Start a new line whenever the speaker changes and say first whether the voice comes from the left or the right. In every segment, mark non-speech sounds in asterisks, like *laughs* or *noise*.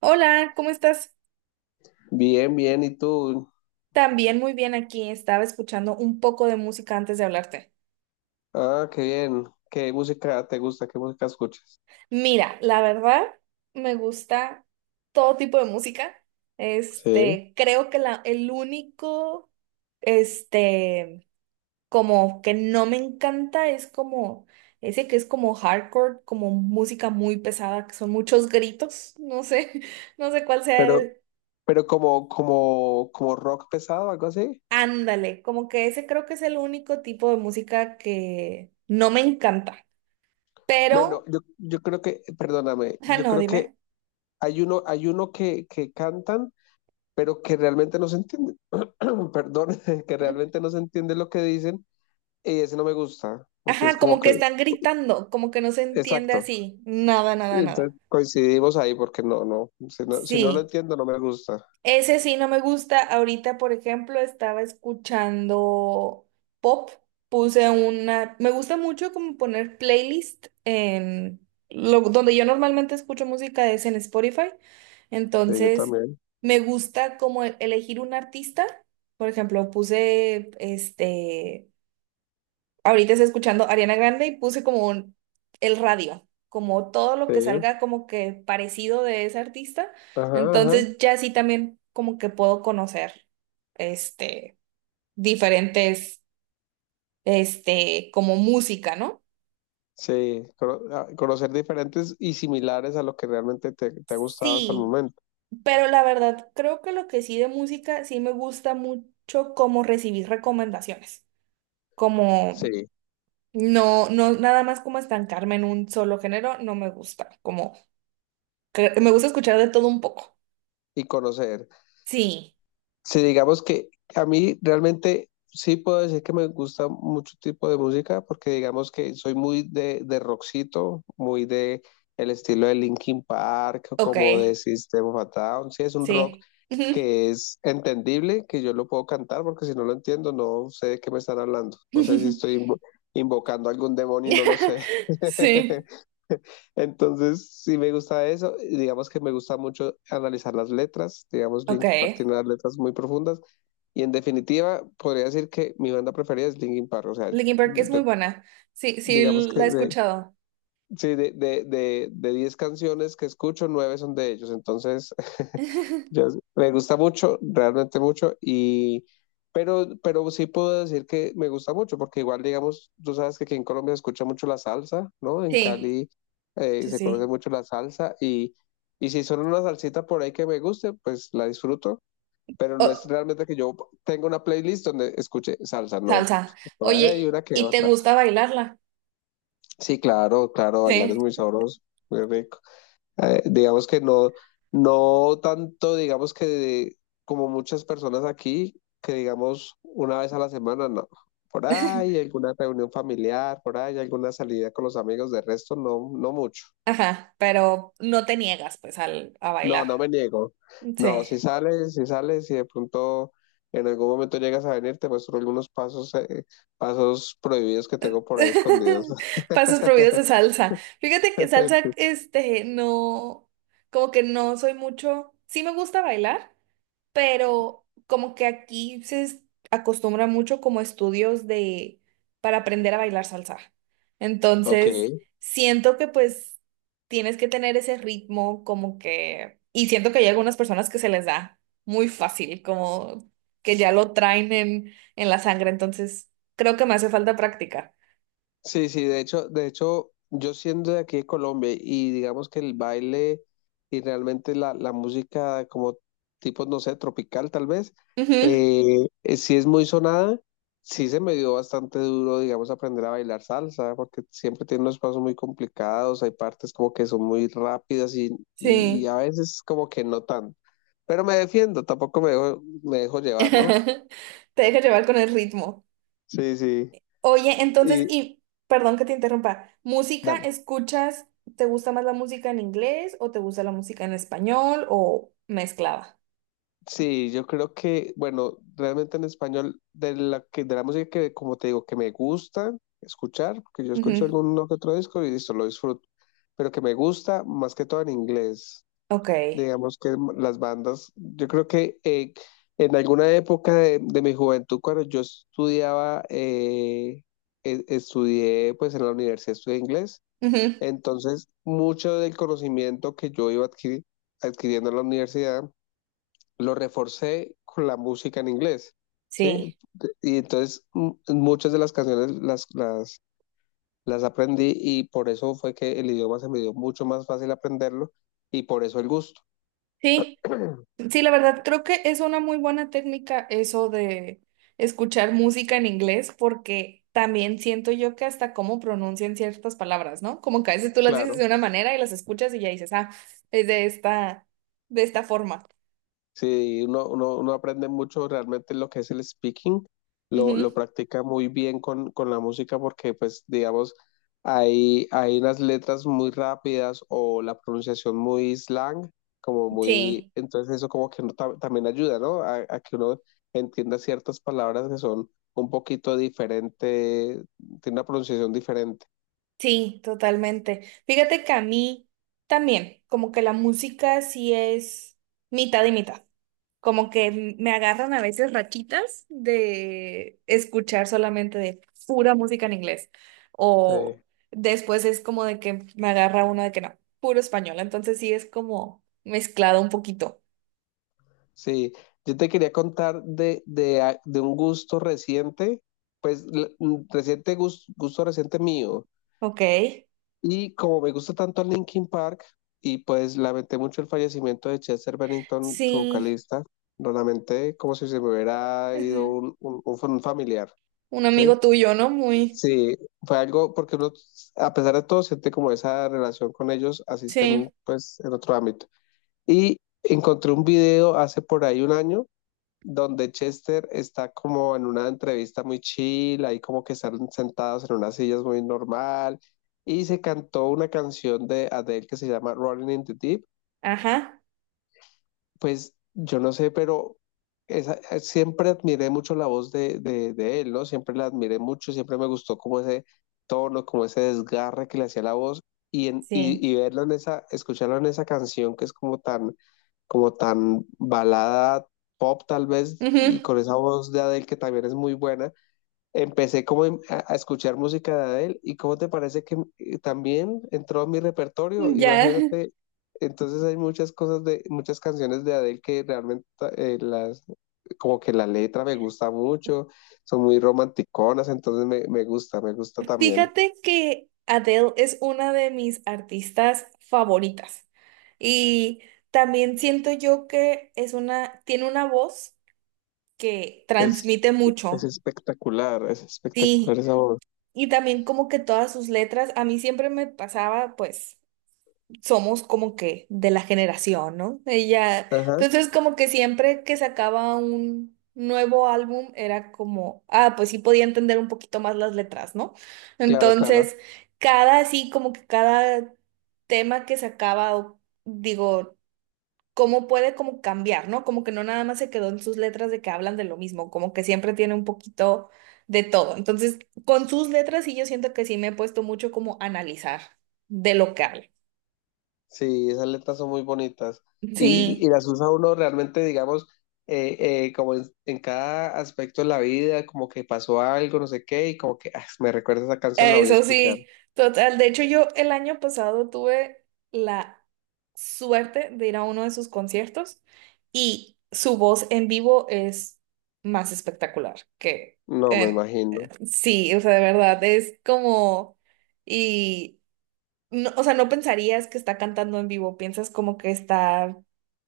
right: Hola, ¿cómo estás?
left: Bien, bien, ¿y tú?
right: También muy bien aquí. Estaba escuchando un poco de música antes de hablarte.
left: Ah, qué bien. ¿Qué música te gusta? ¿Qué música escuchas?
right: Mira, la verdad, me gusta todo tipo de música.
left: Sí.
right: Creo que el único, este, como que no me encanta es como ese que es como hardcore, como música muy pesada, que son muchos gritos. No sé, *laughs* no sé cuál sea
left: Pero,
right: el.
left: pero como rock pesado, algo así.
right: Ándale, como que ese creo que es el único tipo de música que no me encanta.
left: Bueno,
right: Pero,
left: yo creo que, perdóname,
right: ajá,
left: yo
right: no,
left: creo que
right: dime.
left: hay uno que cantan, pero que realmente no se entiende, *clears throat* perdón, *laughs* que realmente no se entiende lo que dicen, y ese no me gusta, porque es
right: Ajá,
left: como
right: como que
left: que,
right: están gritando, como que no se entiende
left: exacto.
right: así. Nada, nada, nada.
left: Entonces coincidimos ahí porque no, no, si no lo
right: Sí,
left: entiendo no me gusta.
right: ese sí no me gusta. Ahorita, por ejemplo, estaba escuchando pop. Puse una... Me gusta mucho como poner playlist en... Lo... Donde yo normalmente escucho música es en Spotify.
left: Sí, yo
right: Entonces,
left: también.
right: me gusta como elegir un artista. Por ejemplo, puse este... Ahorita estoy escuchando Ariana Grande y puse como el radio, como todo lo que
left: Sí.
right: salga como que parecido de ese artista.
left: Ajá,
right: Entonces
left: ajá.
right: ya sí también como que puedo conocer este diferentes como música, ¿no?
left: Sí, conocer diferentes y similares a lo que realmente te ha gustado hasta el
right: Sí,
left: momento.
right: pero la verdad creo que lo que sí de música sí me gusta mucho como recibir recomendaciones. Como
left: Sí,
right: no nada más como estancarme en un solo género, no me gusta. Como que me gusta escuchar de todo un poco.
left: y conocer.
right: Sí,
left: Si digamos que a mí realmente sí puedo decir que me gusta mucho tipo de música, porque digamos que soy muy de, rockcito, muy de el estilo de Linkin Park,
right: ok,
left: como de System of a Down. Sí, es un rock
right: sí. Ujú.
left: que es entendible, que yo lo puedo cantar, porque si no lo entiendo, no sé de qué me están hablando. No sé si estoy
right: *laughs*
left: invocando a algún demonio y no lo sé.
right: Sí,
left: *laughs* Entonces, sí me gusta eso. Y digamos que me gusta mucho analizar las letras. Digamos,
right: ok.
left: Linkin Park tiene unas letras muy profundas. Y en definitiva, podría decir que mi banda preferida es Linkin Park. O sea,
right: Linkin Park es muy
left: yo,
right: buena. Sí,
left: digamos
right: sí,
left: que
right: la he escuchado.
left: sí, de 10 canciones que escucho, 9 son de ellos. Entonces, *laughs* yo-
right: *laughs*
left: me gusta mucho, realmente mucho. Pero sí puedo decir que me gusta mucho, porque igual, digamos, tú sabes que aquí en Colombia se escucha mucho la salsa, ¿no? En
right: Sí,
left: Cali
right: sí,
left: se conoce
right: sí.
left: mucho la salsa. Y si son una salsita por ahí que me guste, pues la disfruto. Pero no es
right: Oh,
left: realmente que yo tenga una playlist donde escuche salsa, no.
right: salsa.
left: Por ahí hay
right: Oye,
left: una que
right: ¿y te
left: otra.
right: gusta bailarla?
left: Sí, claro, claro, bailar
right: Sí.
left: es muy sabroso, muy rico, digamos que no, no tanto, digamos que como muchas personas aquí, que digamos una vez a la semana, no. Por ahí
right: *laughs*
left: alguna reunión familiar, por ahí alguna salida con los amigos, de resto no, no mucho.
right: Ajá, pero no te niegas pues al, a
left: No,
right: bailar.
left: no me niego. No,
right: Sí.
left: si sales, si de pronto en algún momento llegas a venir, te muestro algunos pasos, pasos prohibidos que tengo por ahí escondidos.
right: *laughs*
left: *laughs*
right: Pasos prohibidos de salsa. Fíjate que salsa, no, como que no soy mucho, sí me gusta bailar, pero como que aquí se acostumbra mucho como estudios de, para aprender a bailar salsa.
left: Ok.
right: Entonces, siento que pues tienes que tener ese ritmo como que, y siento que hay algunas personas que se les da muy fácil, como que ya lo traen en la sangre, entonces creo que me hace falta práctica.
left: Sí, sí, de hecho, yo siendo de aquí de Colombia y digamos que el baile y realmente la música como tipo, no sé, tropical tal vez,
right: Ujú.
left: sí es muy sonada, sí se me dio bastante duro, digamos, aprender a bailar salsa, porque siempre tiene unos pasos muy complicados, hay partes como que son muy rápidas y, y
right: Sí.
left: a veces como que no tan, pero me defiendo, tampoco me dejo
right: *laughs*
left: llevar, ¿no?
right: Te deja llevar con el ritmo.
left: Sí, sí,
right: Oye, entonces,
left: y
right: y perdón que te interrumpa, ¿música
left: dale.
right: escuchas? ¿Te gusta más la música en inglés o te gusta la música en español o mezclada?
left: Sí, yo creo que, bueno, realmente en español, de la música que, como te digo, que me gusta escuchar, porque yo escucho
right: Ujú.
left: alguno que otro disco y listo, lo disfruto, pero que me gusta más que todo en inglés.
right: Ok.
left: Digamos que las bandas, yo creo que, en alguna época de, mi juventud, cuando yo estudiaba, estudié pues en la universidad, estudié inglés,
right: Ujú.
left: entonces mucho del conocimiento que yo iba adquiriendo en la universidad, lo reforcé con la música en inglés, ¿sí?
right: Sí.
left: Y entonces muchas de las canciones las aprendí y por eso fue que el idioma se me dio mucho más fácil aprenderlo y por eso el gusto,
right: Sí. Sí, la verdad, creo que es una muy buena técnica eso de escuchar música en inglés, porque también siento yo que hasta cómo pronuncian ciertas palabras, ¿no? Como que a veces tú las dices
left: claro.
right: de una manera y las escuchas y ya dices, ah, es de de esta forma.
left: Sí, uno aprende mucho realmente lo que es el speaking,
right: Ujú.
left: lo practica muy bien con la música porque pues digamos hay unas letras muy rápidas o la pronunciación muy slang, como muy,
right: Sí,
left: entonces eso como que uno también ayuda, ¿no? A que uno entienda ciertas palabras que son un poquito diferentes, tiene una pronunciación diferente.
right: sí, totalmente. Fíjate que a mí también, como que la música sí es mitad y mitad, como que me agarran a veces rachitas de escuchar solamente de pura música en inglés. O
left: Sí.
right: después es como de que me agarra una de que no, puro español. Entonces sí es como mezclado un poquito.
left: Sí, yo te quería contar de un gusto reciente, pues un reciente gusto, reciente mío.
right: Ok.
left: Y como me gusta tanto Linkin Park, y pues lamenté mucho el fallecimiento de Chester Bennington, su
right: Sí.
left: vocalista, lo lamenté como si se me hubiera ido
right: Ujú.
left: un familiar,
right: Un
left: ¿sí?
right: amigo tuyo, ¿no? Muy.
left: Sí, fue algo porque uno, a pesar de todo, siente como esa relación con ellos, asisten
right: Sí.
left: pues en otro ámbito. Y encontré un video hace por ahí un año donde Chester está como en una entrevista muy chill, ahí como que están sentados en unas sillas muy normal, y se cantó una canción de Adele que se llama Rolling in the Deep.
right: Ajá.
left: Pues yo no sé, pero siempre admiré mucho la voz de él, ¿no? Siempre la admiré mucho, siempre me gustó como ese tono, como ese desgarre que le hacía la voz, y, en, y,
right: Sí.
left: y escucharlo en esa canción que es como tan balada pop tal vez, y
right: Ujú.
left: con esa voz de Adele que también es muy buena, empecé como a escuchar música de Adele y cómo te parece que, también entró en mi repertorio,
right: Ya.
left: imagínate, entonces hay muchas cosas muchas canciones de Adele que realmente, eh, las, como que la letra me gusta mucho, son muy romanticonas, entonces me gusta también.
right: Fíjate que Adele es una de mis artistas favoritas y también siento yo que es una, tiene una voz que
left: Es,
right: transmite mucho,
left: es espectacular
right: sí,
left: esa voz.
right: y también como que todas sus letras, a mí siempre me pasaba pues somos como que de la generación, ¿no? Ella,
left: Ajá,
right: entonces como que siempre que sacaba un nuevo álbum era como, ah, pues sí podía entender un poquito más las letras, ¿no?
left: claro, claro.
right: Entonces, cada así como que cada tema que sacaba, digo, cómo puede como cambiar, ¿no? Como que no nada más se quedó en sus letras de que hablan de lo mismo, como que siempre tiene un poquito de todo. Entonces, con sus letras sí yo siento que sí me he puesto mucho como a analizar de lo que habla.
left: Sí, esas letras son muy bonitas. Y
right: Sí.
left: las usa uno realmente, digamos, como en cada aspecto de la vida, como que pasó algo, no sé qué, y como que ah, me recuerda esa canción, la voy a
right: Eso
left: escuchar.
right: sí, total. De hecho, yo el año pasado tuve la suerte de ir a uno de sus conciertos y su voz en vivo es más espectacular que
left: No, me
right: en...
left: imagino.
right: Sí, o sea, de verdad, es como... Y, o sea, no pensarías que está cantando en vivo, piensas como que está...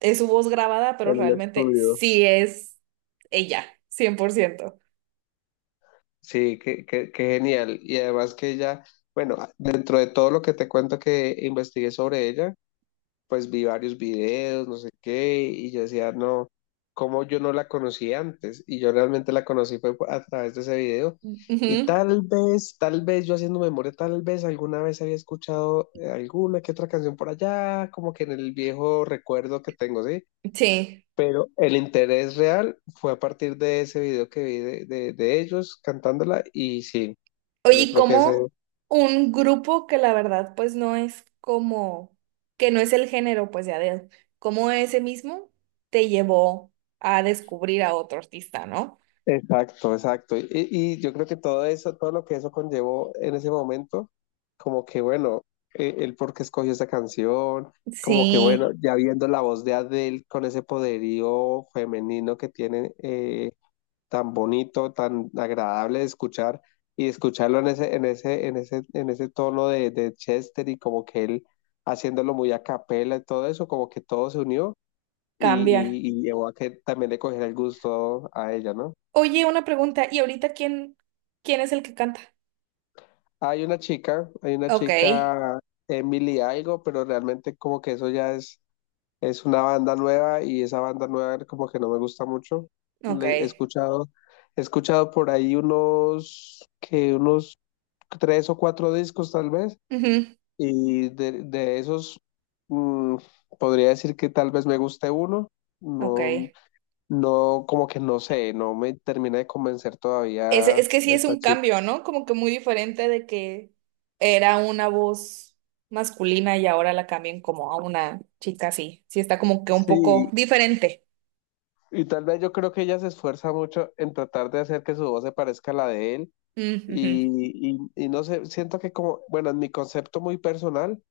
right: Es su voz grabada, pero
left: En un
right: realmente
left: estudio.
right: sí es ella, 100%.
left: Sí, qué genial. Y además que ella, bueno, dentro de todo lo que te cuento que investigué sobre ella, pues vi varios videos, no sé qué, y yo decía, no, ¿cómo yo no la conocí antes? Y yo realmente la conocí fue a través de ese video. Y
right: Ujú.
left: tal vez yo haciendo memoria, tal vez alguna vez había escuchado, alguna que otra canción por allá, como que en el viejo recuerdo que tengo, ¿sí?
right: Sí.
left: Pero el interés real fue a partir de ese video que vi de ellos cantándola y sí,
right: Oye,
left: yo
right: ¿y
left: creo que ese
right: ¿cómo un grupo que la verdad pues no es como, que no es el género pues ya de él, cómo ese mismo te llevó a descubrir a otro artista, ¿no?
left: exacto, exacto. Y yo creo que todo eso, todo lo que eso conllevó en ese momento, como que bueno, el por qué escogió esa canción, como que bueno,
right: Sí,
left: ya viendo la voz de Adele con ese poderío femenino que tiene, tan bonito, tan agradable de escuchar y escucharlo en ese, en ese tono de Chester y como que él haciéndolo muy a capela y todo eso, como que todo se unió y,
right: cambia.
left: y llevó a que también le cogiera el gusto a ella, ¿no?
right: Oye, una pregunta, ¿y ahorita quién, quién es el que canta?
left: Hay una chica,
right: Ok,
left: Emily algo, pero realmente como que eso ya es una banda nueva y esa banda nueva como que no me gusta mucho.
right: ok,
left: He escuchado por ahí unos tres o cuatro discos tal vez,
right: ujú,
left: y de esos, mm, podría decir que tal vez me guste uno.
right: ok.
left: No, no, como que no sé, no me termina de convencer todavía
right: Es que sí es
left: esta
right: un
left: chica.
right: cambio, ¿no? Como que muy diferente de que era una voz masculina y ahora la cambian como a una chica así. Sí está como que un poco
left: Sí,
right: diferente.
left: y tal vez yo creo que ella se esfuerza mucho en tratar de hacer que su voz se parezca a la de él.
right: Mm, ujú.
left: Y no sé, siento que como, bueno, en mi concepto muy personal,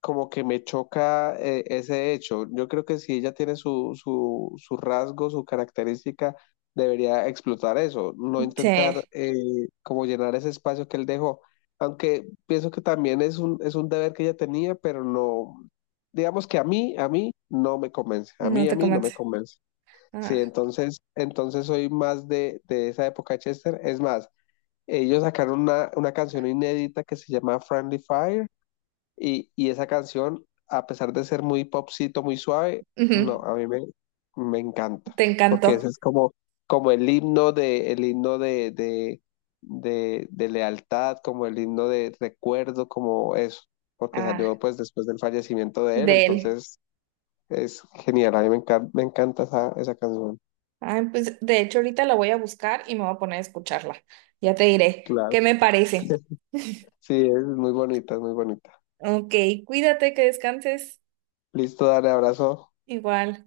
left: como que me choca, ese hecho. Yo creo que si ella tiene su rasgo, su característica, debería explotar eso, no
right: Sí,
left: intentar, como llenar ese espacio que él dejó. Aunque pienso que también es un, deber que ella tenía, pero no, digamos que a mí no me convence,
right: no
left: a
right: te
left: mí no me
right: convence.
left: convence. Sí,
right: Ah,
left: entonces, soy más de, esa época de Chester. Es más, ellos sacaron una, canción inédita que se llama Friendly Fire y, esa canción, a pesar de ser muy popcito, muy suave, no,
right: ujú.
left: a mí me, encanta,
right: Te
left: porque ese
right: encantó.
left: es como, el himno de, lealtad, como el himno de recuerdo, como eso, porque
right: Ah,
left: salió pues después del fallecimiento de él,
right: de él.
left: entonces es genial, a mí me encanta esa, canción.
right: Ah, pues de hecho ahorita la voy a buscar y me voy a poner a escucharla. Ya te diré
left: Claro.
right: qué me parece.
left: Sí, es muy bonita, es muy bonita.
right: Ok, cuídate, que descanses.
left: Listo, dale abrazo.
right: Igual.